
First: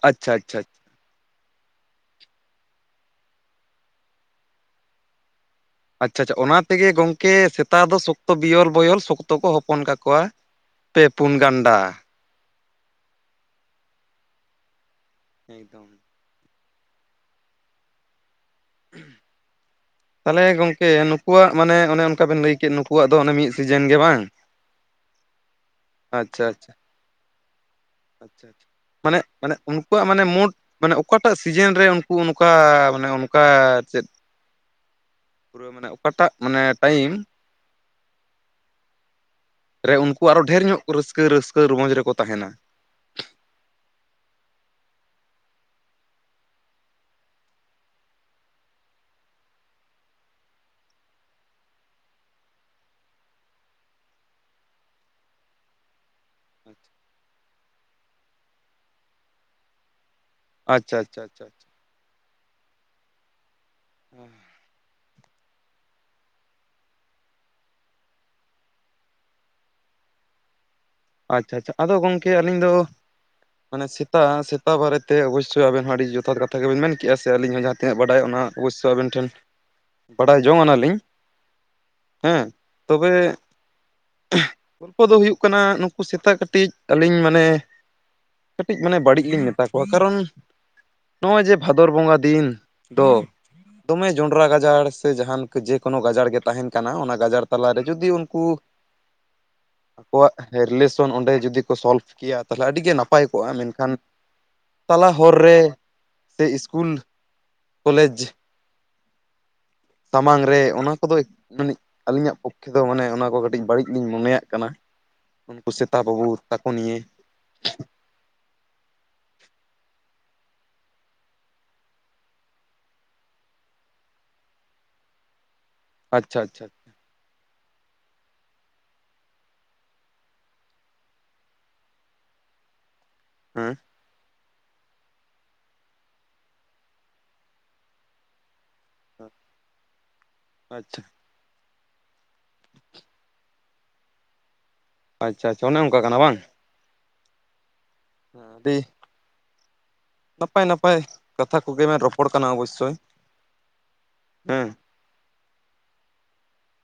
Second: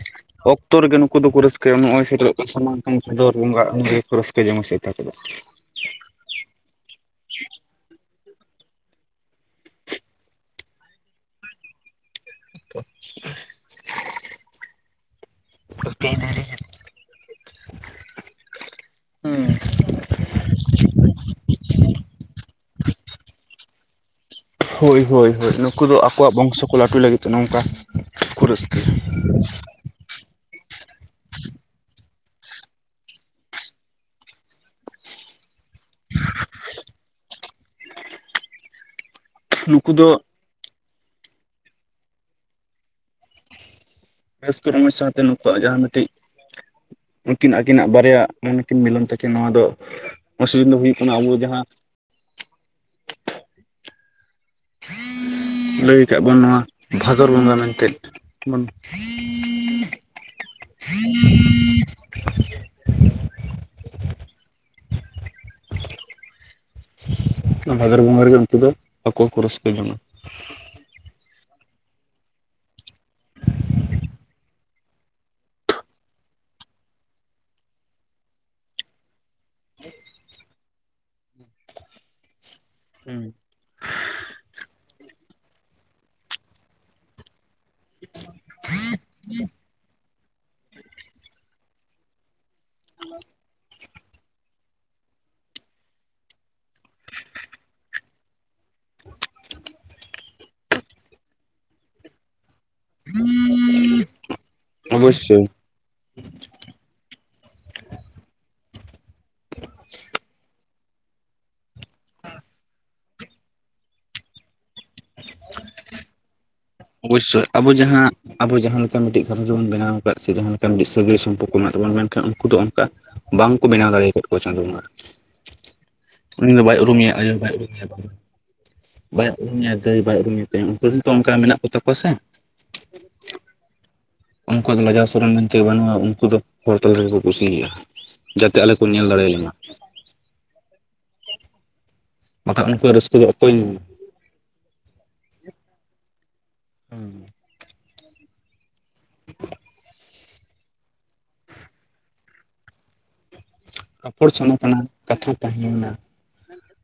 S1: ᱟᱪᱪᱷᱟ ᱟᱪᱪᱷᱟ
S2: ᱚᱠᱛᱚ ᱨᱮᱜᱮ ᱱᱩᱠᱩ ᱫᱚ ᱠᱚ ᱨᱟᱹᱥ ᱱᱚᱜᱼᱚᱭᱭ ᱥᱮᱴᱮᱨᱚᱜ ᱠᱟᱱᱟ ᱥᱟᱢᱟᱝ ᱠᱟᱱ ᱵᱷᱟᱫᱚᱨ ᱵᱚᱸᱜᱟ ᱩᱱᱜᱮᱠᱚ ᱨᱟᱹᱥᱠᱟᱹ ᱡᱚᱝᱟ ᱥᱮᱛᱟ ᱠᱚ ᱫᱚ᱾
S1: ᱟᱪᱪᱷᱟ ᱟᱪᱪᱷᱟ ᱚᱱᱟ ᱛᱮᱜᱮ ᱜᱚᱝᱠᱮ ᱥᱮᱛᱟ ᱫᱚ ᱥᱚ ᱛᱚ ᱵᱤᱭᱚᱞ ᱵᱚᱭᱚᱞ ᱥᱚᱠᱛᱚ ᱠᱚ ᱦᱚᱯᱚᱱ ᱠᱟᱠᱚᱣᱟ ᱯᱮ ᱯᱩᱱ ᱜᱟᱱᱰᱟ᱾ ᱮᱠᱫᱚᱢ
S2: [unintelligible] ᱦᱩᱸ
S1: ᱛᱟᱦᱞᱮ ᱜᱚᱝᱠᱮ ᱱᱩᱠᱩᱣᱟᱜ ᱢᱟᱱᱮ ᱚᱱᱮ ᱚᱱᱠᱟ ᱵᱮᱱ ᱞᱟᱹᱭ ᱠᱮᱫ ᱱᱩᱠᱩᱣᱟᱜ ᱫᱚ ᱚᱱᱮ ᱢᱤᱫ ᱥᱤᱡᱮᱱ ᱜᱮ ᱵᱟᱝ?
S2: ᱦᱳᱭ ᱦᱳᱭ ᱦᱳᱭ ᱱᱩᱠᱩ ᱫᱚ ᱟᱠᱚᱣᱟᱜ
S1: ᱟᱪᱪᱷᱟ
S2: ᱵᱚᱝᱥᱚ
S1: ᱟᱪᱪᱷᱟ
S2: ᱠᱚ ᱞᱟᱹᱴᱩᱭ ᱞᱟᱹᱜᱤᱫ ᱛᱮ ᱱᱚᱝᱠᱟ ᱠᱚ
S1: ᱟᱪᱪᱷᱟ ᱟᱪᱪᱷᱟ
S2: ᱨᱟᱹᱥᱠᱟᱹᱭᱟ
S1: ᱢᱟᱱᱮ ᱢᱟᱱᱮ ᱩᱱ ᱩᱱᱠᱩᱣᱟᱜ ᱢᱟᱱᱮ ᱢᱳᱰ ᱢᱟᱱᱮ ᱚᱠᱟᱴᱟᱜ ᱥᱤᱡᱮᱱ ᱨᱮ ᱩᱝᱠᱩ ᱚᱱᱠᱟ ᱢᱟᱱᱮ ᱚᱱᱠᱟ ᱟᱨ ᱪᱮᱫ ᱯᱩᱨᱟᱹ ᱢᱟᱱᱮ ᱚᱠᱟᱴᱟᱜ ᱢᱟᱱᱮ ᱴᱟᱹᱭᱤᱢ
S2: ᱱᱩᱠᱩ
S1: ᱨᱮ
S2: ᱫᱚ
S1: ᱩᱱᱠᱩ ᱟᱨᱚ ᱰᱷᱮᱨ ᱧᱚᱜ ᱠᱚ ᱨᱟᱹᱥᱠᱟᱹ ᱨᱟᱹᱥᱠᱟᱹ ᱨᱚᱢᱚᱡᱽ ᱨᱮᱠᱚ ᱛᱟᱦᱮᱱᱟ?
S2: ᱨᱟᱹᱥᱠᱟᱹ ᱨᱚᱢᱚᱡᱽ ᱥᱟᱶᱛᱮ ᱱᱩᱠᱩᱣᱟᱜ ᱡᱟᱦᱟᱸ ᱢᱤᱫᱴᱤᱡ ᱩᱱᱠᱤᱱ ᱟᱹᱠᱤᱱᱟᱜ ᱵᱟᱨᱭᱟ ᱢᱚᱱᱮᱠᱤᱱ ᱢᱤᱞᱚᱢ ᱛᱟᱹᱠᱤᱱ ᱱᱚᱣᱟ ᱫᱚ ᱢᱥᱧ [unintelligible] ᱫᱚ ᱦᱩᱭᱩᱜ ᱠᱟᱱᱟ ᱟᱵᱚ ᱡᱟᱦᱟᱸ ᱞᱟᱹᱭ ᱠᱟᱜ ᱵᱚᱱ ᱱᱚᱣᱟ ᱵᱷᱟᱫᱚᱨ ᱵᱚᱸᱜᱟ ᱢᱮᱱᱛᱮ
S1: ᱟᱪᱷᱟᱪᱷᱟᱪᱷᱟ ᱦᱮᱸ [inaudible]
S2: ᱚᱱᱟ ᱵᱷᱟᱫᱚᱨ ᱵᱚᱸᱜᱟ ᱨᱮᱜᱮ ᱩᱱᱠᱩ ᱫᱚ ᱟᱠᱚ ᱠᱚ ᱨᱟᱹᱥᱠᱟᱹ ᱡᱚᱝᱟ ᱾
S1: ᱟᱪᱪᱷᱟ ᱪᱷᱟ ᱟᱫᱚ ᱜᱚᱝᱠᱮ ᱟᱹᱞᱤᱧ ᱫᱚ ᱢᱟᱱᱮ ᱥᱮᱛᱟᱻ ᱥᱮᱛᱟ ᱵᱟᱨᱮ ᱛᱮ ᱚᱵᱚᱥᱥᱳᱭ ᱟᱵᱮᱱ ᱦᱚᱸ ᱟᱹᱰᱤ ᱡᱚᱛᱷᱟᱛ ᱠᱟᱛᱷᱟ ᱜᱮᱵᱤᱱ ᱢᱮᱱ ᱠᱮᱜᱼᱟ ᱥᱮ ᱟᱹᱞᱤᱧ ᱦᱚᱸ ᱛᱤᱱᱟᱹᱜ ᱵᱟᱰᱟᱭ ᱚᱱᱟ ᱚᱵᱚᱥᱥᱳᱭ ᱟᱵᱮᱱ ᱴᱷᱮᱱ ᱵᱟᱰᱟᱭ ᱡᱚᱝ ᱟᱱᱟᱞᱤᱧ ᱦᱮᱸ ᱛᱚᱵᱮ ᱜᱚᱞᱯᱦᱚ ᱫᱚ ᱦᱩᱭᱩᱜ ᱠᱟᱱᱟ ᱩᱱᱠᱩ ᱥᱮᱛᱟ ᱠᱟᱹᱴᱤᱡ ᱟᱹᱞᱤᱧ ᱢᱟᱱᱮ ᱠᱟᱹᱴᱤᱡ ᱢᱟᱱᱮ ᱵᱟᱹᱲᱤᱡ ᱞᱤᱧ ᱢᱮᱛᱟ ᱠᱚᱣᱟ ᱠᱟᱨᱚᱱ ᱱᱚᱜᱼᱚᱭ ᱡᱮ ᱵᱷᱟᱫᱚᱨ ᱵᱚᱸᱜᱟ ᱫᱤᱱ ᱫᱚ ᱫᱚᱢᱮ ᱡᱚᱱᱰᱨᱟ ᱜᱟᱡᱟᱲ ᱥᱮ ᱡᱟᱦᱟᱱ ᱡᱮᱠᱳᱱᱳ ᱜᱟᱡᱟᱲ ᱜᱮ ᱛᱟᱦᱮᱱ ᱠᱟᱱᱟ ᱚᱱᱟ ᱜᱟᱡᱟᱲ ᱛᱟᱞᱟᱨᱮ ᱡᱩᱫᱤ ᱩᱱᱠᱩ ᱟᱠᱚᱣᱟᱜ ᱨᱤᱞᱮᱥᱚᱱ ᱚᱸᱰᱮ ᱡᱩᱫᱤ ᱠᱚ ᱥᱚᱞᱵᱷ ᱠᱮᱭᱟ ᱛᱟᱦᱚᱞᱮ ᱟᱹᱰᱤᱜᱮ ᱱᱟᱯᱟᱭ ᱠᱚᱜᱼᱟ ᱢᱮᱱᱠᱷᱟᱱ ᱛᱟᱞᱟ ᱦᱚᱨ
S2: ᱚᱵᱚᱥᱥᱳᱭ
S1: ᱨᱮ ᱥᱮ ᱤᱥᱠᱩᱞ ᱠᱚᱞᱮᱡᱽ ᱥᱟᱢᱟᱝ ᱨᱮ ᱚᱱᱟ ᱠᱚᱫᱚ ᱢᱟᱱᱤᱡ ᱟᱹᱞᱤᱧᱟᱜ ᱯᱚᱠᱷᱮ ᱫᱚ ᱢᱟᱱᱮ ᱚᱱᱟ ᱠᱚ ᱠᱟᱹᱴᱤᱡ ᱵᱟᱹᱲᱤᱡ ᱞᱤᱧ ᱢᱚᱱᱮᱭᱟᱜ ᱠᱟᱱᱟ ᱾ ᱩᱱᱠᱩ ᱥᱮᱛᱟ ᱵᱟᱹᱵᱩ
S2: ᱚᱵᱚᱥᱥᱳᱭ ᱟᱵᱚ ᱡᱟᱦᱟᱸ ᱟᱵᱚ ᱡᱟᱦᱟᱸ ᱞᱮᱠᱟ ᱢᱤᱫᱴᱤᱡ ᱜᱷᱟᱨᱚᱸᱡᱽ ᱵᱚᱱ ᱵᱮᱱᱟᱣ ᱟᱠᱟᱫ ᱥᱮ ᱡᱟᱦᱟᱸ ᱞᱮᱠᱟ ᱢᱤᱫᱴ ᱥᱟᱹᱜᱟᱹᱭ ᱥᱚᱢᱯᱚᱨᱠᱚ ᱢᱮᱱᱟᱜ ᱛᱟᱵᱚᱱ ᱢᱮᱱᱠᱷᱟᱱ ᱩᱱᱠᱩ ᱫᱚ ᱚᱱᱠᱟ ᱵᱟᱝᱠᱚ ᱵᱮᱱᱟᱣ ᱫᱟᱲᱮ ᱟᱠᱟᱫ ᱠᱚᱣᱟ ᱪᱟᱸᱫᱚ ᱰᱚᱸᱜᱟ ᱾
S1: [inaudible]
S2: ᱩᱱᱤ ᱫᱚ
S1: ᱟᱪᱪᱷᱟ
S2: ᱵᱟᱭ ᱩᱨᱩᱢᱮᱭᱟ ᱟᱭᱳ ᱵᱟᱭᱩᱨᱩᱟ ᱦᱮᱸ ᱵᱟᱭ ᱩᱨᱩᱢᱮᱭᱟ ᱫᱟᱹᱭ ᱵᱟᱭ ᱩᱨᱩᱢᱮᱭᱟ ᱛᱮᱭᱟᱝ ᱩᱱᱠᱩᱮᱱ ᱛᱚ ᱚᱱᱠᱟ ᱢᱮᱱᱟᱜ ᱠᱚ ᱛᱟᱠᱚᱣᱟ ᱥᱮ
S1: ᱦᱮᱸ
S2: ᱩᱱᱠᱩ ᱫᱚ ᱞᱟᱡᱟᱣ ᱥᱚᱨᱚᱢ ᱢᱮᱱᱛᱮ ᱵᱟᱹᱱᱩᱜᱼᱟ ᱩᱱᱠᱩ ᱫᱚ ᱦᱚᱲ ᱛᱟᱞᱟ ᱨᱮᱜᱮᱠᱚ ᱠᱩᱥᱤᱭᱟᱜᱼᱟ ᱡᱟᱛᱮ ᱟᱞᱮ ᱠᱚ ᱧᱮᱞ ᱫᱟᱲᱮ ᱞᱮᱢᱟ
S1: ᱟᱪᱪᱷᱟ
S2: ᱵᱟᱠᱷᱟᱡ ᱩᱱᱠᱩᱣᱟᱜ ᱨᱟᱹᱥᱠᱟᱹ ᱫᱚ ᱚᱠᱚᱭ
S1: ᱟᱪᱪᱷᱟ ᱟᱪᱷᱟ ᱚᱱᱮ ᱚᱱᱠᱟ ᱠᱟᱱᱟ ᱵᱟᱝ
S2: ᱦᱩᱸ
S1: ᱫᱤᱦ ᱱᱟᱯᱟᱭ ᱱᱟᱯᱟᱭ ᱠᱟᱛᱷᱟ ᱠᱚᱜᱮᱢ ᱨᱚᱯᱚᱲ ᱠᱟᱱᱟ ᱚᱵᱚᱥᱥᱳᱭ
S2: ᱨᱚᱯᱚᱲ ᱥᱟᱱᱟ
S1: ᱦᱮᱸ
S2: ᱠᱟᱱᱟ ᱠᱟᱛᱷᱟ ᱛᱟᱦᱮᱸᱭᱮᱱᱟ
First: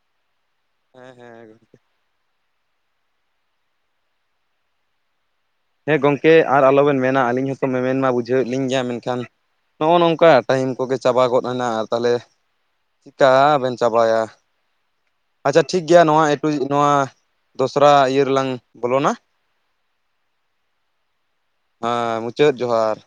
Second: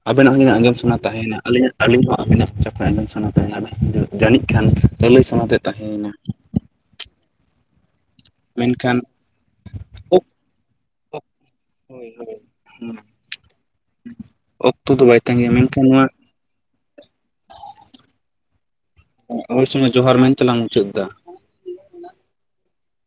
S2: ᱟᱵᱮᱱᱟᱜ ᱜᱮᱤᱱᱟᱜ ᱜᱮᱢ ᱥ
S1: ᱦᱮᱸ
S2: ᱛᱟᱦᱮᱱᱟ
S1: ᱦᱮᱸ
S2: ᱟᱹᱞᱤᱧᱟᱜ ᱟᱹᱞᱤᱧ ᱦᱚᱸ ᱟᱹᱵᱤᱱᱟᱜ ᱡᱚᱠᱷᱚᱡ ᱟᱧ ᱥᱟᱱᱟ ᱛᱟᱦᱮᱱᱟ ᱡᱟᱹᱱᱤᱡ ᱠᱷᱟᱱ ᱞᱟᱹᱞᱟᱹᱭ ᱥᱟᱱᱟᱛᱮ
S1: ᱦᱮᱸ
S2: ᱛᱟᱦᱮᱸᱭᱮᱱᱟ
S1: ᱜᱚᱢᱠᱮ ᱟᱨ ᱟᱞᱚᱵᱮᱱ ᱢᱮᱱᱟ ᱟᱹᱞᱤᱧ ᱦᱚᱸᱛᱚ ᱢᱮᱢᱮᱱ ᱢᱟ ᱵᱩᱡᱷᱟᱹᱣᱮᱫ ᱞᱤᱧ ᱜᱮᱭᱟ ᱢᱮᱱᱠᱷᱟᱱ ᱱᱚᱜᱼᱚ ᱱᱚᱝᱠᱟ ᱴᱟᱭᱤᱢ ᱠᱚᱜᱮ ᱪᱟᱵᱟ ᱜᱚᱫᱱᱟ ᱟᱨ ᱛᱟᱦᱚᱞᱮ ᱪᱤᱠᱟ ᱵᱮᱱ ᱪᱟᱵᱟᱭᱟ
S2: ᱛ ᱫᱚ ᱵᱟᱭ ᱛᱟᱸᱜᱤᱭᱟ ᱢᱮᱱᱠᱷᱟᱱ ᱱᱚᱣᱟ
S1: ᱮᱠᱴᱩ [unintelligible] ᱱᱚᱣᱟ ᱫᱚᱥᱨᱟ ᱤᱭᱟᱹ ᱨᱮᱞᱟᱝ ᱵᱚᱞᱚᱱᱟ
S2: ᱚᱭ ᱥᱚᱢᱚᱭ ᱡᱚᱦᱟᱨ ᱢᱟᱧ ᱪᱟᱞᱟᱣ ᱢᱩᱪᱟᱹᱫ ᱮᱫᱟ
S1: ᱦᱮᱸ ᱢᱩᱪᱟᱹᱫ ᱡᱚᱦᱟᱨ